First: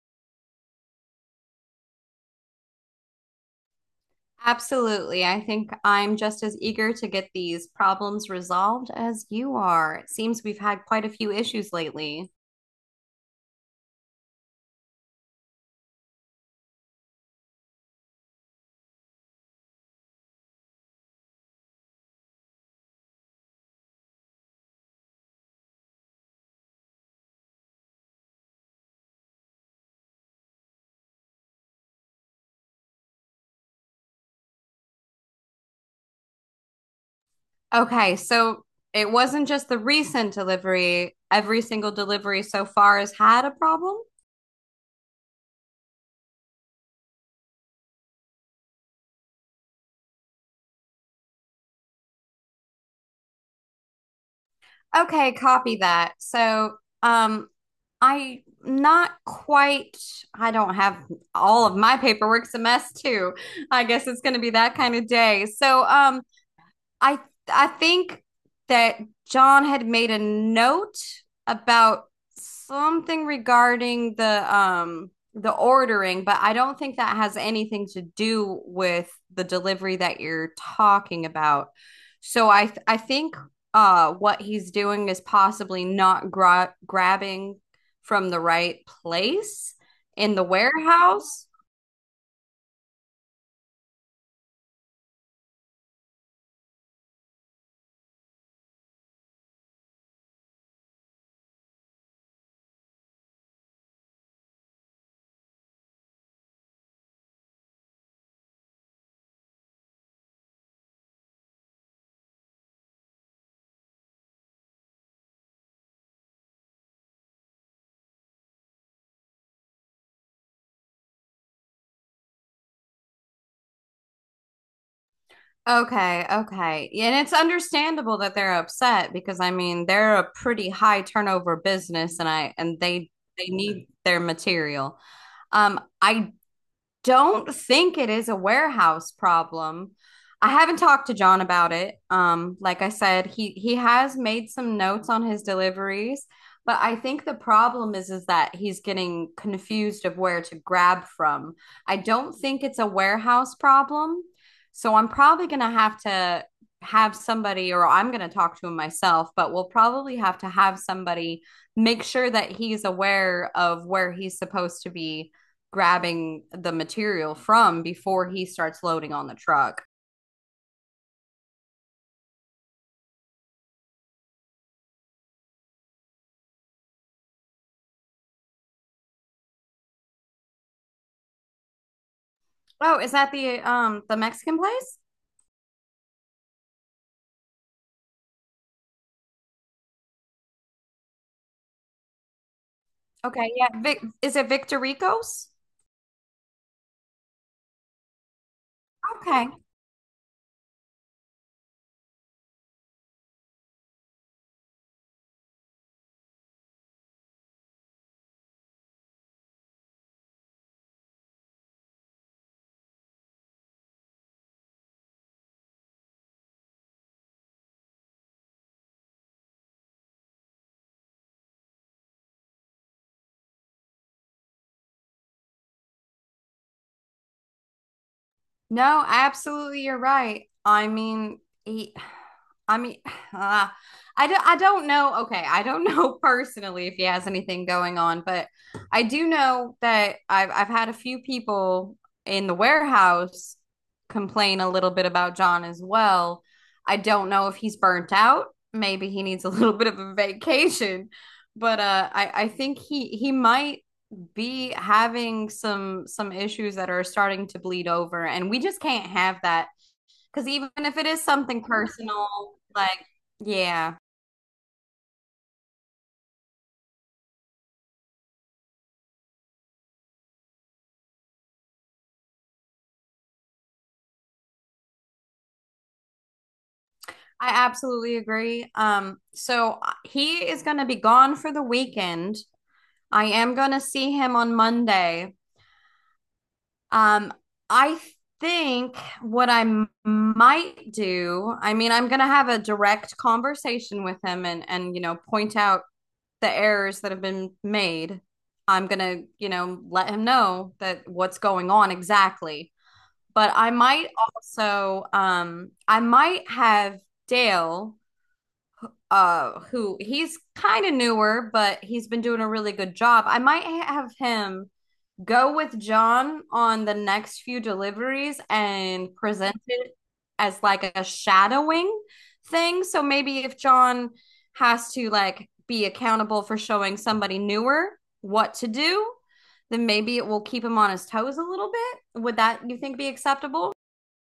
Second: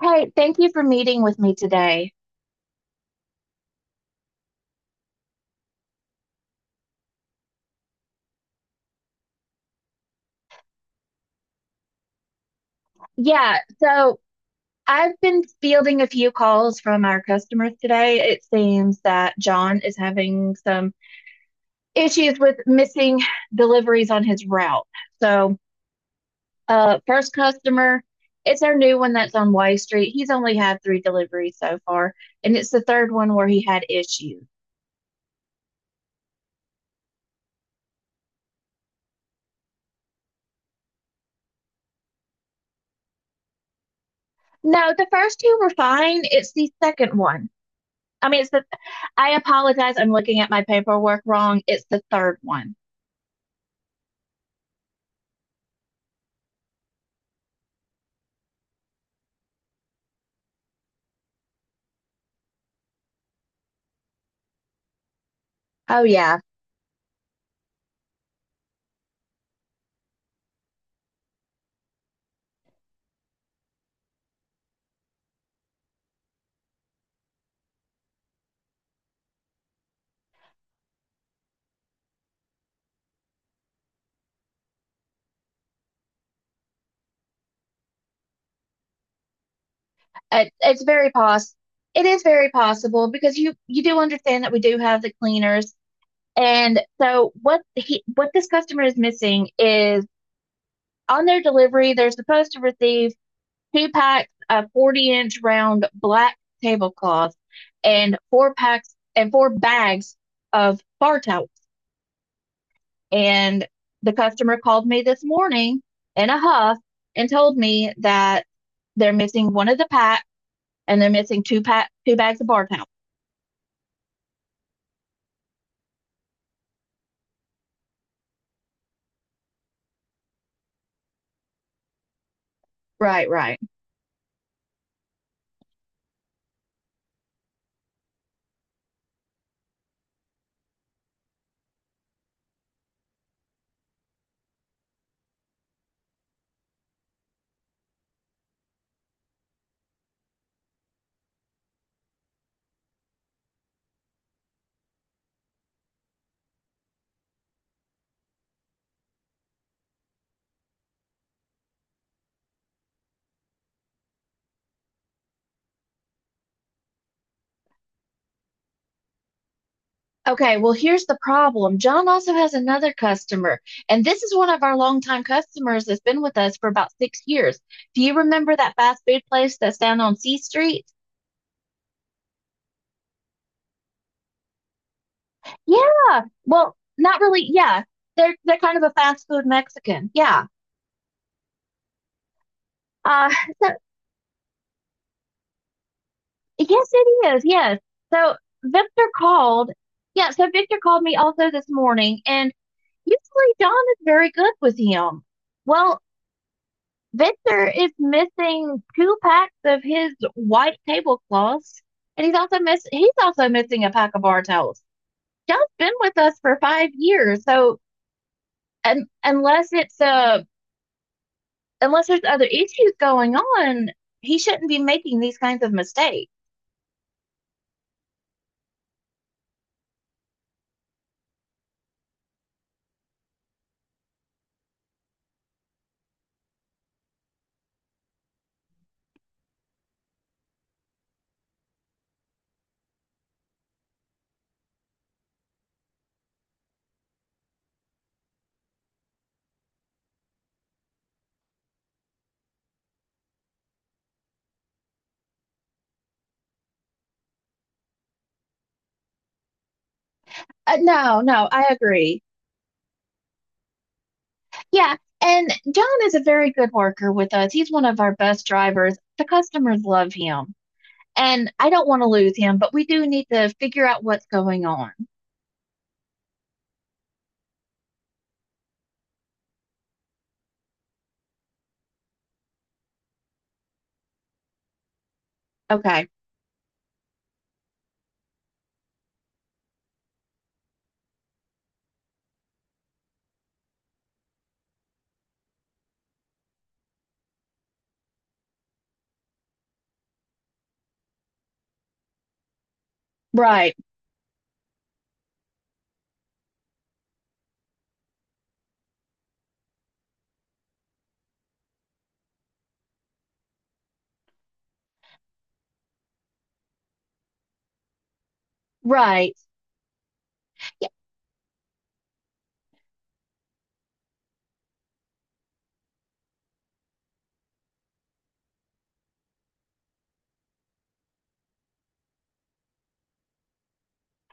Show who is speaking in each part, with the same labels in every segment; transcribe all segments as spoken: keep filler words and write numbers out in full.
Speaker 1: Hey, thank you for meeting with me today.
Speaker 2: Absolutely. I think I'm just as eager to get these problems resolved as you are. It seems we've had quite a few issues lately.
Speaker 1: Yeah, so I've been fielding a few calls from our customers today. It seems that John is having some issues with missing deliveries on his route. So, uh, first customer, it's our new one that's on Y Street. He's only had three deliveries so far, and it's the third one where he had issues.
Speaker 2: Okay, so it wasn't just the recent delivery. Every single delivery so far has had a problem.
Speaker 1: No, the first two were fine. It's the second one. I mean, it's the, I apologize. I'm looking at my paperwork wrong. It's the third one.
Speaker 2: Okay, copy that. So, um, I not quite, I don't have all of my paperwork's a mess too. I guess it's going to be that kind of day. So,
Speaker 1: Oh
Speaker 2: um,
Speaker 1: yeah,
Speaker 2: I I think that John had made a note about something regarding the um the ordering, but I don't think that has anything to do with the delivery that you're talking about. So I th- I think uh what he's doing is possibly not gra- grabbing from the right place in the
Speaker 1: it, it's very
Speaker 2: warehouse.
Speaker 1: poss. It is very possible because you you do understand that we do have the cleaners, and so what he what this customer is missing is on their delivery they're supposed to receive two packs of forty inch round black tablecloths and four packs and four bags of bar towels. And the customer called me this morning in a huff and told me that they're missing one of the packs and they're missing two pack two bags of bar towel.
Speaker 2: Okay, okay, yeah. And it's understandable that they're upset because I mean, they're a pretty high turnover business, and I and they
Speaker 1: Right,
Speaker 2: they
Speaker 1: right.
Speaker 2: need their material. Um, I don't think it is a warehouse problem. I haven't talked to John about it. Um, like I said, he he has made some notes on his deliveries, but I think the problem is is that he's getting confused of where to grab from. I don't think it's a warehouse problem, so I'm probably gonna have to have somebody, or I'm gonna talk to him myself. But we'll probably have to have somebody make sure that he's aware of where he's supposed to be grabbing the material from before he starts loading on the truck.
Speaker 1: Okay, well, here's the problem. John also has another customer, and this is one of our longtime customers that's been with us for about six years. Do you remember that fast food place that's down on C Street?
Speaker 2: Oh, is that the um the Mexican place?
Speaker 1: Yeah. Well, not really. Yeah, they're they're kind of a fast food Mexican. Yeah. Uh,
Speaker 2: Okay, yeah.
Speaker 1: so
Speaker 2: Vic- is it Victorico's?
Speaker 1: yes, it is. Yes. So Victor
Speaker 2: Okay.
Speaker 1: called. Yeah. So Victor called me also this morning, and usually John is very good with him. Well, Victor is missing two packs of his white tablecloths, and he's also miss he's also missing a pack of bar towels. Y'all's been with us for five years, so and unless it's uh unless there's other issues going on, he shouldn't be making these kinds of mistakes.
Speaker 2: No, absolutely, you're right. I mean, he, I mean, uh, I don't, I don't know. Okay, I don't know personally if he has anything going on, but I do know that I've I've had a few people in the warehouse complain a little bit about John as well. I don't know if he's burnt out. Maybe he needs a little bit of a vacation, but uh, I I think he he might be having some some issues that are starting to bleed over, and we just can't have that, because even
Speaker 1: Uh,
Speaker 2: if it
Speaker 1: no,
Speaker 2: is
Speaker 1: no,
Speaker 2: something
Speaker 1: I agree.
Speaker 2: personal, like, yeah,
Speaker 1: Yeah, and John is a very good worker with us. He's one of our best drivers. The customers love him, and I don't want to lose him, but we do need to figure out what's going on.
Speaker 2: I absolutely agree. Um so uh, he is going to be gone for the weekend. I am going to see him on Monday.
Speaker 1: Okay.
Speaker 2: um i think what i m- might do, I mean, I'm going to have a direct conversation with him and and you know point out the errors that have been made. I'm going to, you know, let him know that what's going on exactly. But I
Speaker 1: Right,
Speaker 2: might also um I might have Dale, uh who he's kind of newer, but he's been doing a really good job. I might have him go with John on the next few deliveries and
Speaker 1: right.
Speaker 2: present it as
Speaker 1: Yeah,
Speaker 2: like a shadowing thing. So maybe if John has to, like, be accountable for showing somebody newer what to do, then maybe it will keep him on his toes a little bit. Would that, you think, be acceptable?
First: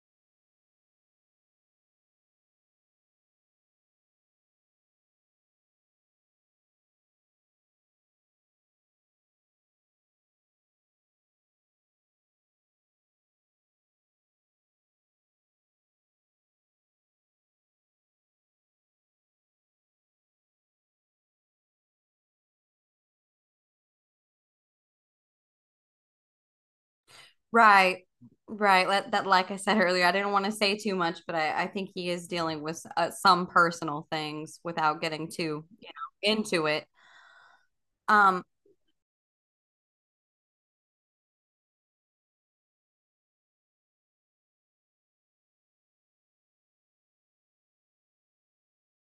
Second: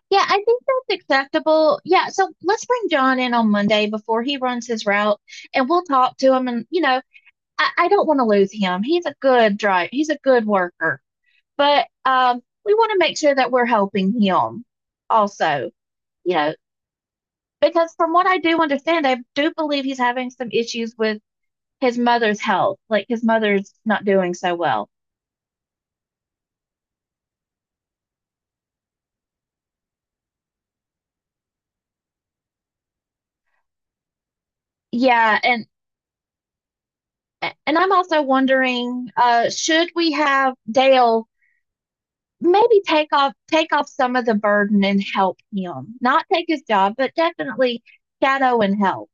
Speaker 1: yeah, I think that's acceptable. Yeah, so let's bring John in on Monday before he runs his route and we'll talk to him and you know, I, I don't want to lose him. He's a good driver. He's a good worker. But um we want to make sure that we're helping him also, you know, because from what I do understand, I do believe he's having some issues with his mother's health. Like his mother's not doing so well.
Speaker 2: Right. Right. Let that, like I said earlier, I didn't want to say too much, but I, I think he is dealing with uh, some personal things without getting
Speaker 1: Yeah,
Speaker 2: too,
Speaker 1: and
Speaker 2: you know, into it.
Speaker 1: and I'm also
Speaker 2: Um.
Speaker 1: wondering, uh, should we have Dale maybe take off take off some of the burden and help him. Not take his job, but definitely shadow and help.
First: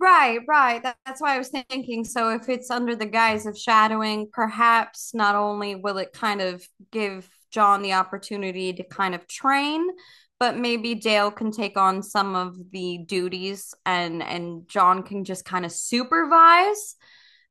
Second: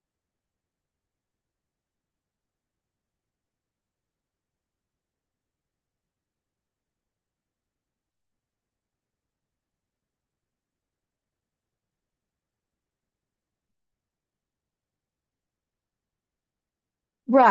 Speaker 2: Right, right. That, that's why I was thinking. So, if it's under the guise of shadowing, perhaps not only will it kind of give John the opportunity to kind of train, but maybe Dale can take on some of the duties, and and John can just kind of supervise,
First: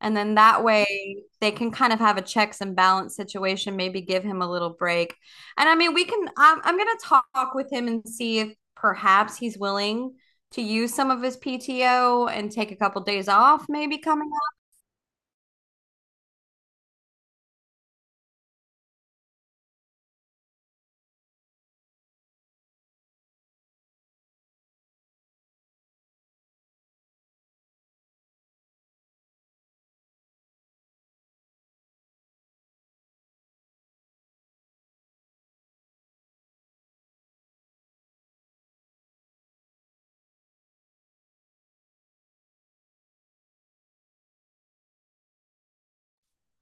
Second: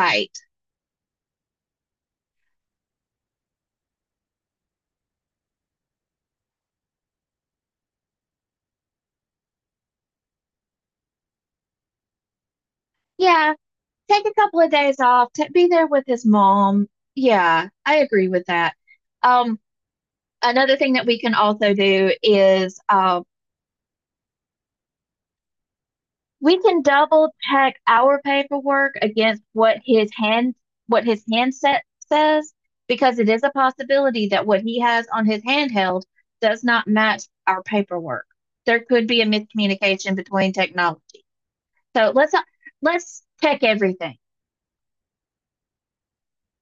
Speaker 2: and then that way they can kind of have a checks and balance situation, maybe give him a little break. And I mean, we can, I'm, I'm going to talk with him and see if perhaps he's willing to use some of his P T O and take a couple days
Speaker 1: Yeah.
Speaker 2: off, maybe
Speaker 1: Take
Speaker 2: coming
Speaker 1: a
Speaker 2: up.
Speaker 1: couple of days off. Ta be there with his mom. Yeah, I agree with that. Um, another thing that we can also do is um We can double check our paperwork against what his hand what his handset says because it is a possibility that what he has on his handheld does not match our paperwork. There could be a miscommunication between technology. So let's not, let's check everything.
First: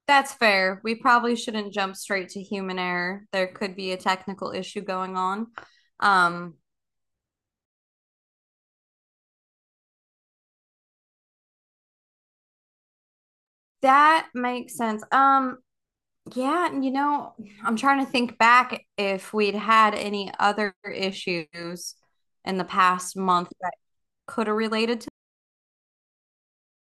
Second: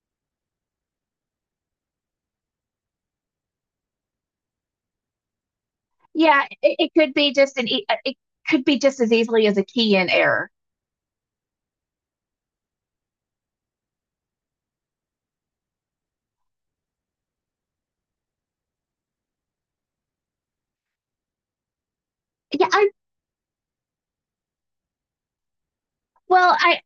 Speaker 2: That's fair. We probably shouldn't jump straight to human error. There could be a technical issue going on.
Speaker 1: Yeah,
Speaker 2: Um,
Speaker 1: it, it could be just an e- it could be just as easily as a key in error.
Speaker 2: that makes sense. Um, Yeah, and you know, I'm trying to think back if we'd had any other issues in the
Speaker 1: Yeah, I
Speaker 2: past month that could have related to.
Speaker 1: well, I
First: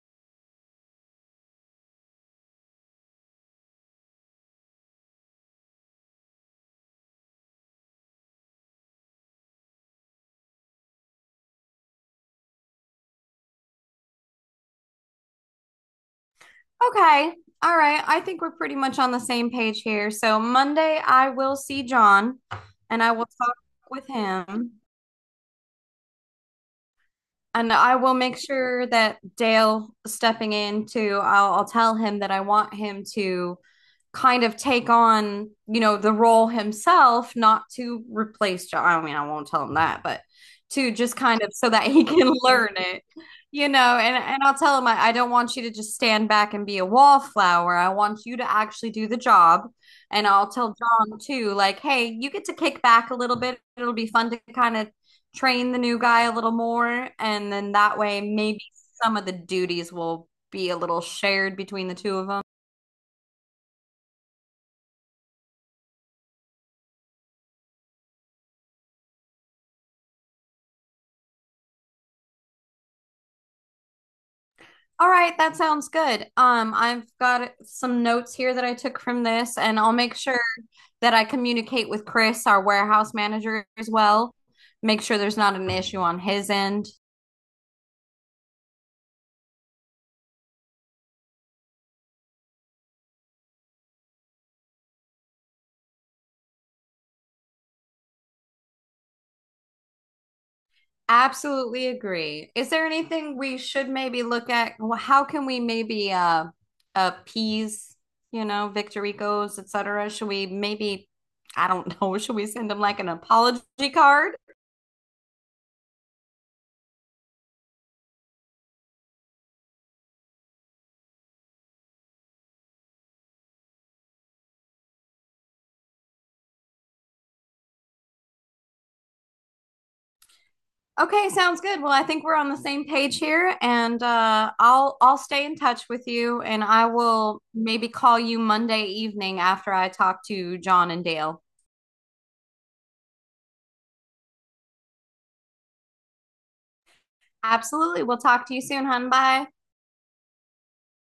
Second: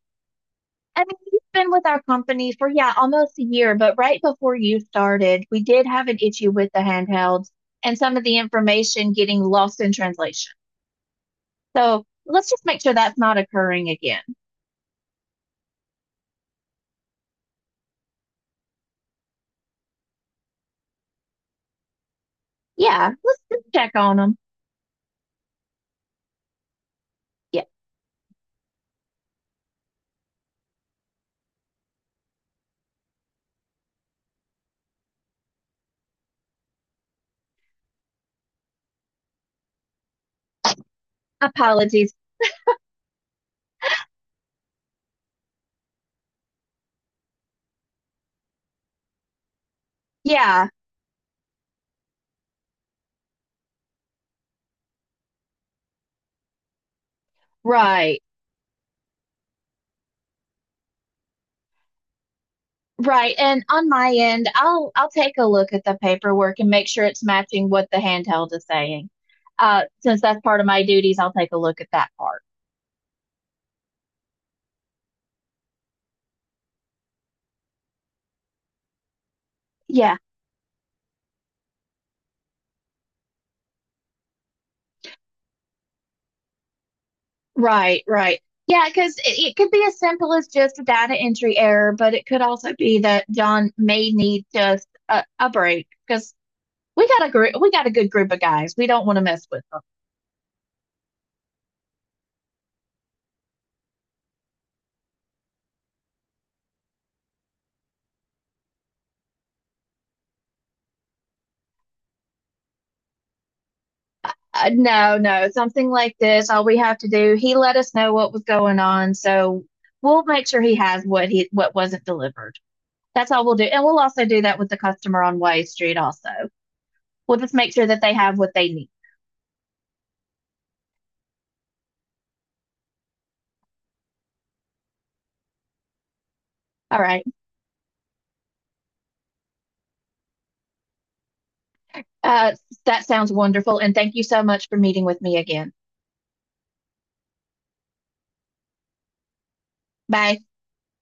Speaker 1: I mean, he's been with our company for, yeah, almost a year, but right before you started, we did have an issue with the handhelds and some of the information getting lost in translation. So let's just make sure that's not occurring again.
Speaker 2: Okay, all right. I think we're pretty much on the same page here. So Monday, I will see John and
Speaker 1: Yeah,
Speaker 2: I will
Speaker 1: let's
Speaker 2: talk
Speaker 1: just check
Speaker 2: with
Speaker 1: on them.
Speaker 2: him.
Speaker 1: Yeah,
Speaker 2: And I will make sure that Dale stepping in too, I'll, I'll tell him that I want him to kind of take on, you know, the role himself, not to replace John. I mean, I won't tell him that, but to just kind of so that he
Speaker 1: apologies.
Speaker 2: can learn it, you know. And, and I'll tell him, I, I don't want you to just stand back and be a wallflower. I want you to actually do the job. And I'll
Speaker 1: Yeah,
Speaker 2: tell John too, like, hey, you get to kick back a little bit. It'll be fun to kind of train the new guy a little more, and then that way
Speaker 1: right.
Speaker 2: maybe some of the duties will be a little shared between the two of them.
Speaker 1: Right. And on my end, I'll I'll take a look at the paperwork and make sure it's matching what the handheld is saying. Uh, since that's part of my duties, I'll take a look at that part.
Speaker 2: All right, that sounds good. Um, I've got some notes here that I took from this, and I'll make
Speaker 1: Yeah.
Speaker 2: sure that I communicate with Chris, our warehouse manager, as well. Make sure there's not an issue on his end.
Speaker 1: Right, right. Yeah, because it, it could be as simple as just a data entry error, but it could also be that John may need just a, a break because we got a group, we got a good group of guys. We don't want to mess with them.
Speaker 2: Absolutely agree. Is there anything we should maybe look at? Wh- How can we maybe uh appease, you know, Victoricos, et cetera? Should we maybe, I don't know, should we send them like an apology card?
Speaker 1: Uh, no, no, something like this. All we have to do, he let us know what was going on, so we'll make sure he has what he what wasn't delivered. That's all we'll do, and we'll also do that with the customer on Way Street. Also, we'll just make sure that they have what they need.
Speaker 2: Okay, sounds good. Well, I think we're on the same page here, and uh, I'll I'll stay in touch with you, and I
Speaker 1: All right.
Speaker 2: will maybe call you Monday evening after I talk to John and Dale.
Speaker 1: Uh, that sounds wonderful. And thank you so much for meeting with me again.
Speaker 2: Absolutely. We'll talk to you soon, hun. Bye.
Speaker 1: Bye.